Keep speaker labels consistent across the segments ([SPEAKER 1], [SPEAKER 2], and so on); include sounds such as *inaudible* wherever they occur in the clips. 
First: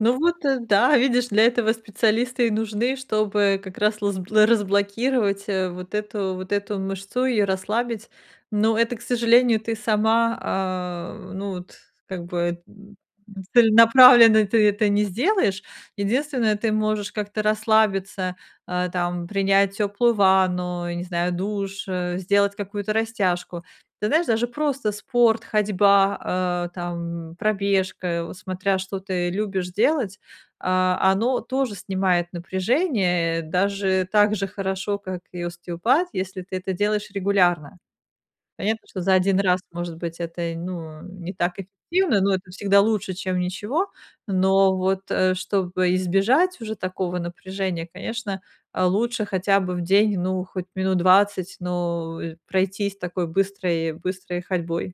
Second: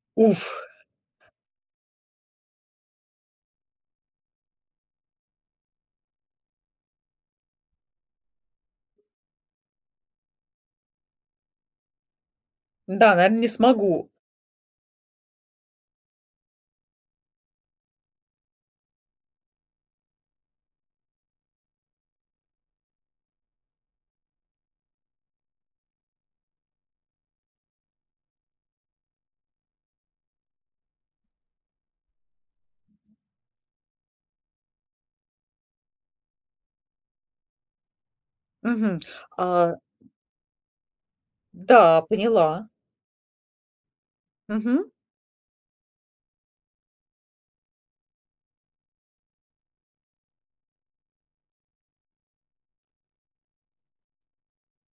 [SPEAKER 1] Ну вот,
[SPEAKER 2] Уф.
[SPEAKER 1] э, да, видишь, для этого специалисты и нужны, чтобы как раз разл разблокировать, э, вот эту вот эту мышцу и расслабить. Но это, к сожалению, ты сама, а, ну, вот как бы, м,
[SPEAKER 2] Да, наверно,
[SPEAKER 1] м,
[SPEAKER 2] не смогу.
[SPEAKER 1] целенаправленно ты это не сделаешь. Единственное, ты можешь как-то расслабиться, а, там, принять теплую ванну, я не знаю, душ, э, сделать какую-то растяжку. Ты знаешь, даже просто спорт, ходьба, э, там, пробежка, вот смотря, что ты любишь делать, а, оно тоже снимает напряжение, э, даже так же хорошо, как и остеопат, если ты это делаешь регулярно. Понятно,
[SPEAKER 2] Мгм.
[SPEAKER 1] что за 1 раз,
[SPEAKER 2] А
[SPEAKER 1] может быть, это й ну не так
[SPEAKER 2] Да,
[SPEAKER 1] эффективно, но это
[SPEAKER 2] поняла.
[SPEAKER 1] всегда лучше, чем ничего. Но
[SPEAKER 2] Мгм.
[SPEAKER 1] вот, э, чтобы избежать уже такого напряжения, конечно, э, лучше хотя бы в день, ну хоть минут 20, но, э, пройтись такой быстрой быстрой ходьбой.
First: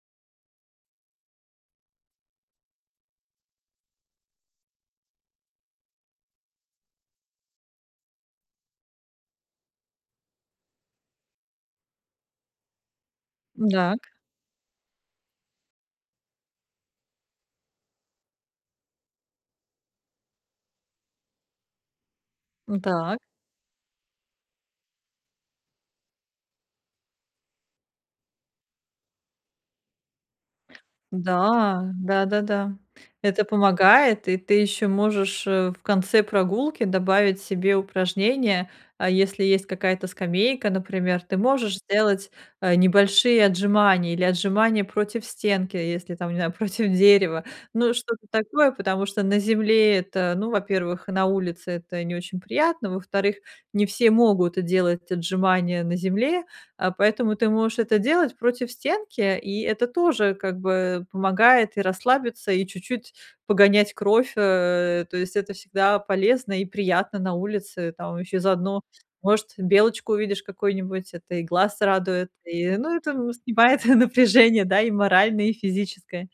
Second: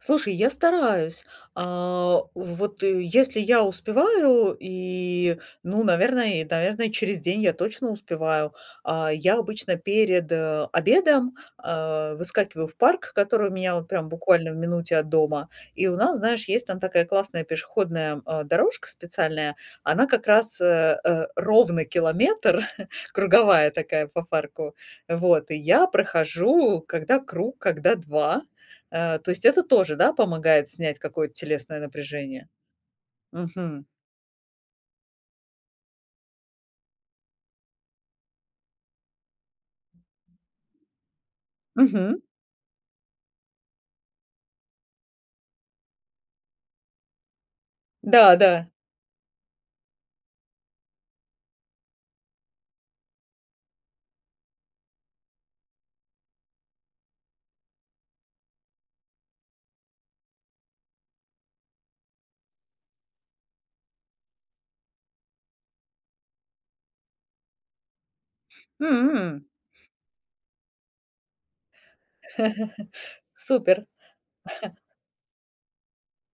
[SPEAKER 2] Слушай, я стараюсь. А, вот, э, если я успеваю и, ну, наверное, и, да, верно, через день я точно успеваю. А, я обычно перед, э, обедом, а, выскакиваю в парк, который у меня вот
[SPEAKER 1] М-дак.
[SPEAKER 2] прям буквально в минуте от дома. И у нас, знаешь, есть там такая классная пешеходная, м, э, дорожка специальная, она как раз, э, э, ровно километр,
[SPEAKER 1] М,
[SPEAKER 2] *chuckles*
[SPEAKER 1] так.
[SPEAKER 2] круговая такая по парку. Вот, и я прохожу, когда круг, когда 2. Э, то есть это тоже, да, помогает снять какое-то телесное
[SPEAKER 1] Да.
[SPEAKER 2] напряжение.
[SPEAKER 1] Да-да-да, это
[SPEAKER 2] Мгм.
[SPEAKER 1] помогает, и ты еще можешь, э, в конце прогулки добавить себе упражнения. А если есть какая-то скамейка, например, ты можешь
[SPEAKER 2] Мгм.
[SPEAKER 1] сделать, э, небольшие отжимания или отжимания против стенки, если там, не знаю, против дерева, ну, что-то
[SPEAKER 2] Да-да.
[SPEAKER 1] такое, потому что на земле это, ну, во-первых, на улице это не очень приятно, во-вторых, не все могут, э, делать отжимания на земле, а, поэтому ты можешь это делать против стенки, и это тоже, как бы, помогает и расслабиться, и чуть-чуть погонять кровь, э, то есть это всегда полезно и приятно на улице, там еще и заодно,
[SPEAKER 2] М.
[SPEAKER 1] может, белочку увидишь какую-нибудь, это и глаз радует. И,
[SPEAKER 2] *laughs*
[SPEAKER 1] ну, это, м, снимает
[SPEAKER 2] Супер.
[SPEAKER 1] напряжение,
[SPEAKER 2] *chuckles*
[SPEAKER 1] да, и моральное, и физическое.